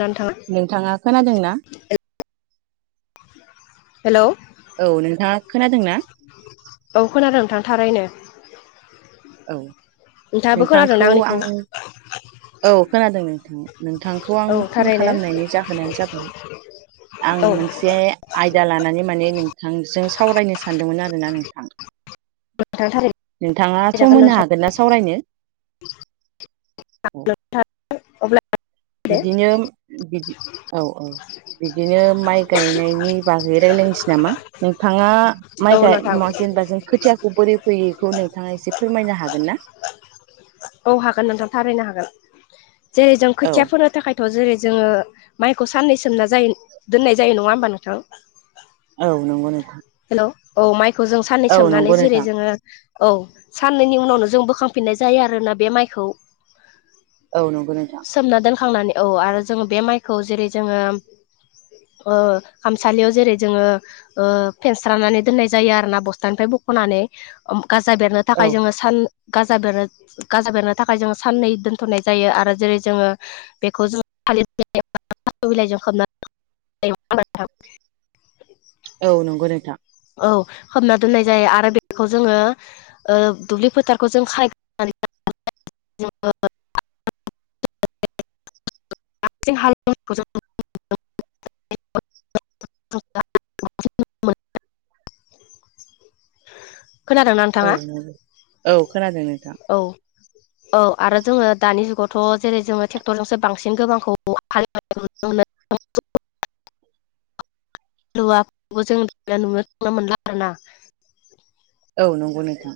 नोंथां नोंथाङा खोनादोंना हेल' औ नोंथाङा खोनादोंना औाव खोनादों नोंथां थारैनो औ नोंथाङाबो खोनादोंना नोंथांखौ आंनिखौ आं औ खोनादों नोंथां नोंथांखौ आं औ फन थारैनो खालामनायनि जाहोनानो जाबाय आं औ मोनसे आयदा लानानै माने नोंथांजों सावरायनो सानदोंमोन आरोना नोंथां नोंथां थारैनो नोंथाङा सावरायजागोन सम होनो हागोन ना सावरायनो हागोन औ नोंथां अब्ला बिदिनो बिदि औ औ बिदिनो माइ गायनायनि बागै रायलायनोसै नामा नोंथाङा औ माइ गाय नोंथां मोनसे जेनेबा जों खोथियाखौ बोरै बोयो बेखौ नोंथाङा एसे फोरमायनो हागोन ना औ हागोन नोंथां थारायनो हागोन जेरै जों औ खोथिया फोनो थाखायथ' जेरै जोङो माइखौ साननै सोमना जायो दोननाय जायो नङा होमबा नोंथां औ नंगौ नोंथां हेलौ औ माइखौ जों साननै औ सोमनानै नंगौ जेरै नोंथां जोङो औ साननैनि उनावनो जों बोखांफिननाय जायो आरोना बे माइखौ औ नंगौ नोंथां सोमना दोनखांनानै औ आरो जोङो बे माइखौ जेरै जोङो खामसालियाव जेरै जोङो फेनस्रानानै दोननाय जायो आरोना बस्थानिफ्राय बख नानै गाजा बेरनो औ थाखाय जोङो सानानो गाजा बेरनो थाखाय जोङो साननै दोनथ'नाय जायो आरो जेरै जोङो बेखौ जों थास बिलाइ जों खोबना दोननाय जायो। औ नंगौ नोंथां औ खोबना दोननाय जायो आरो बेखौ जोङो दुब्लि फोथारखौ जों सायख'नानै [inaudible] जोंङो बां हाल [unintelligible] [unintelligible] [inaudible] खोनादोंना औ नोंथाङा नंगौ औ खोनादों नोंथां। औ औ आरो जोङो दानि जुगावथ' जेरै जोङो ट्रेक्टरजोंसो बांसिन गोबांखौ हालिवनाय नुनो मोनो। [unintelligible] हालुवाबो जों नुनो थांनो मोनला आरोना। औ नंगौ नोंथां।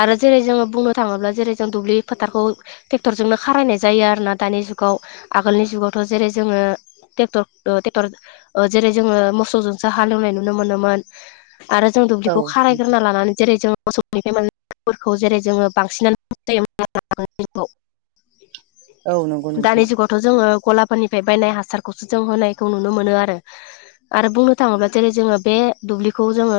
आरो जेरै जोङो बुंनो थाङोब्ला जेरै जों दुब्लि फोथारखौ ट्रेक्टरजोंनो खारायनाय जायो आरो ना दानिया बै जुगाव आगोलनि जुगावथ' जेरै जोङो ट्रेक्टरखौथ ट्रेक्टर जेरै जोङो मोसौजोंसो हालेवनाय नुनो मोनोमोन। आरो जों औ दुब्लिखौ खारायग्रोना लानानै जेरै जों मोसौ [unintelligible] जेरै जोङो बांसिनानो ज औ नंगौ दानि नोंथां जुगावथ' जोङो गलाफोरनिफ्राय बायनाय हासारखौसो जों होनायखौ नुनो मोनो आरो आरो बुंनो थाङोब्ला जेरै जोङो बे दुबलिखौ जोङो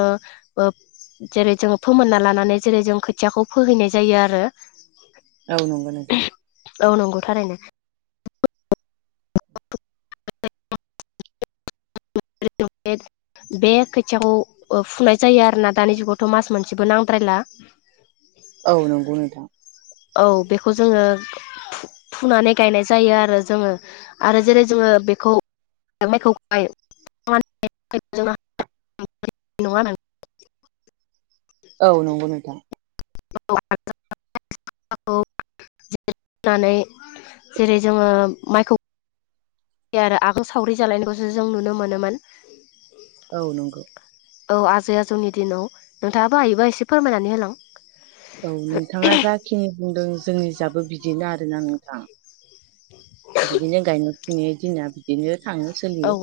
जेरै जोंङो फोमोननानै लानानै जेरै जों खोथियाखौ फोहैनाय जायो आरो। औ नंगौ नोंथां औ नंगौ थारैनो ज [unintelligible] बे खोथियाखौ फुंनाय जायो आरोना दानि जुगावथ' मास मोनसेबो नांद्रायला औ नंगौ नोंथां औ बेखौ जोङो फुनानै गायनाय जायो आरो जोङो आरो जेरै जोङो बेखौ माइखौहाय [unintelligible] औ नंगौ नोंथां औ [unintelligible] जेरै जोङो माइखौ आरो आगोल सावरि जालायनायखौसो जों नुनो मोनोमोन। औ नंगौ औ आजै आजौनि दिनाव नोंथाङाबो हायोबा एसे फोरमायनानै होलां औ नोंथाङा जाखिनि बुंदों जोंनि जाबो बिदिनो आरोना नोंथां बिदिनो गायनाय फुनाय दिना बिदिनो औ सोलियो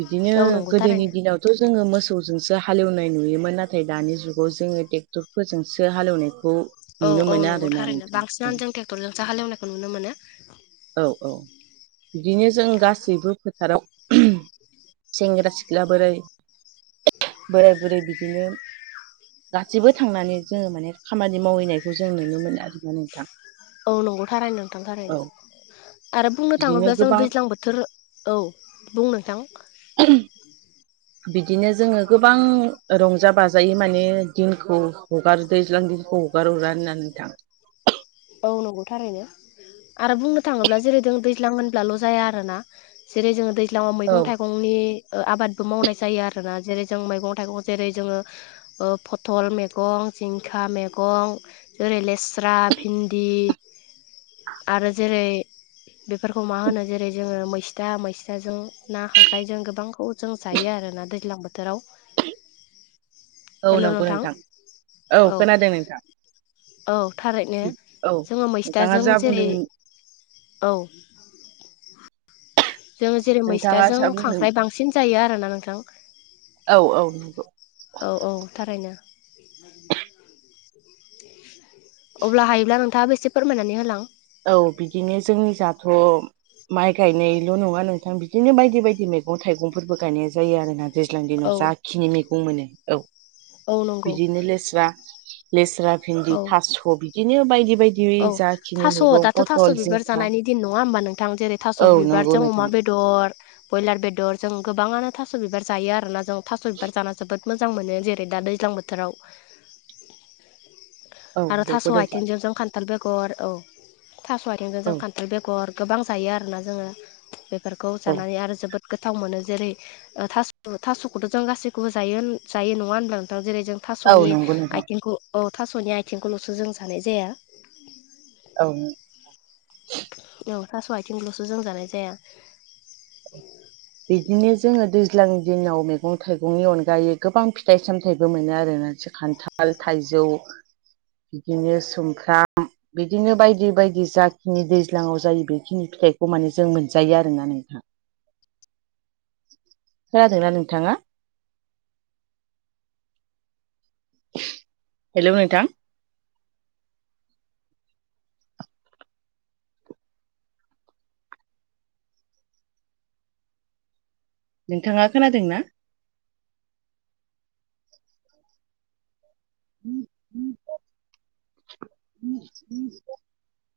बिदिनो औ नंगौ गोदोनि थारैनो दिनाव' जोंङो मोसौ जोंसो हालेवनाय नुयोमोन नाथाय दानि जुगाव जोङो ट्रेक्टरफोरजोंसो हालेवनाय औ औ नंगौ थारैनो औ बांसिनानो जों ट्रेक्टरजों सो हालेवनायखौ नुनो मोनो। औ औ बिदिनो जों गासैबो फोथाराव सेंग्रा सिख्ला बोराय बोराय बुरै बिदिनो गासैबो थांनानै जोङो माने खामानि मावहैनायखौ जों नुनो मोनो आरोना नोंथां। औ नंगौ थारैनो नोंथां औ थारैनो आरो बुंनो बिदिनो थाङोब्ला जों गोबां दैज्लां बोथोर औ बुं नोंथां [unintelligible] बिदिनो जोङो गोबां रंजा बाजायै माने दिनखौ हगारो दैज्लां दै हगार हरा होनना नोंथां औ नंगौथारैनो आरो बुंनो थाङोब्ला जेरै जों दैज्लां होनब्लाल' जाया आरोना जेरै जोङो दैज्लां आव औ मैगं थाइगंनि आबादबो मावनाय जायो आरोना जेरै जों मैगं थाइगं जेरै जोङो फथल मैगं जिंखा मैगं जेरै लेस्रा भिन्दि आरो जेरै बेफोरखौ मा होनो जेरै जोङो मैस्था मैस जों ना खांख्रायजों गोबांखौ जों जायो आरो ना दैज्लां बोथोराव औ हेल' नंगौ नोंथां औ खोनादों नोंथां औ थारैनो औ जोङो नोंथाङा मैस्थाजों जा जेरै बुंदों औ जों जेरै नोंथाङा मैस्थाजों जा बुंदों खांख्राइ बांसिन जायो आरोना नोंथां औ औ थारैनो अब्ला हायोब्ला नोंथाङाबो बेसे फोरमायनानै होलां औ बिदिनो जोंनि जाथ' माइ गायनायल' नङा नोंथां बिदिनो बायदि बायदि मैगं थाइगंफोरबो गायनाय जायो आरोना दैज्लांनि दिनाव औ जाखिनि मैगं मोनो औ औ नंगौ बिदिनो लेस्रा खुद्रा भिन्दि औ थास' बिदिनो बायदि बायदि जाखिनि मैगं अ दाथ' थास' पथल बिबार जिंखा जानायनि दिन नङा होमबा नोंथां जेरै थास' औ नंगौ बिबारजों अमा नोंथां बेदर ब्रयलार बेदर जों गोबाङानो थास' बिबार जायो आरोना जों थास' बिबार जाना जोबोद मोजां मोनो जेरै दा दैज्लां बोथोराव औ आरो थास' नंगौ नोंथां आथिंजोंजों खान बेगर औ थास' आारिंजों जों औ खान्थाल बेगर गोबां जायो आरोना जोङो बे फोरखौ औ जानानै आरो जोबोद गोथाव मोनो जेरै थास' थास'खौथ' जों गासैखौबो जायो जायो नङा होनब्ला नोंथां जेरै जों औ थास'नि नंगौ नोंथां आथिंखौ औ थास'नि आइथिंखौल'सो जों जानाय जाया [inaudible] औ थास' आथिंलसो जों जानाय जाया। बिदिनो जोङो दैज्लां दिनाव मैगं थाइगंनि अनगायै गोबां फिथाइ सामथायाइबो मोनो आरोना सो खान्थाल ल, थाइजौ बिदिनो सुमफ्राम बिदिनो बायदि बायदि जाखिनि दैज्लाङाव जायो बेखिनि फिथाइखौ माने जों मोनजायो आरो ना नोंथां खोनादोंना नोंथाङा? [inaudible] हेल' नोंथां नोंथाङा खोनादों ना? [inaudible]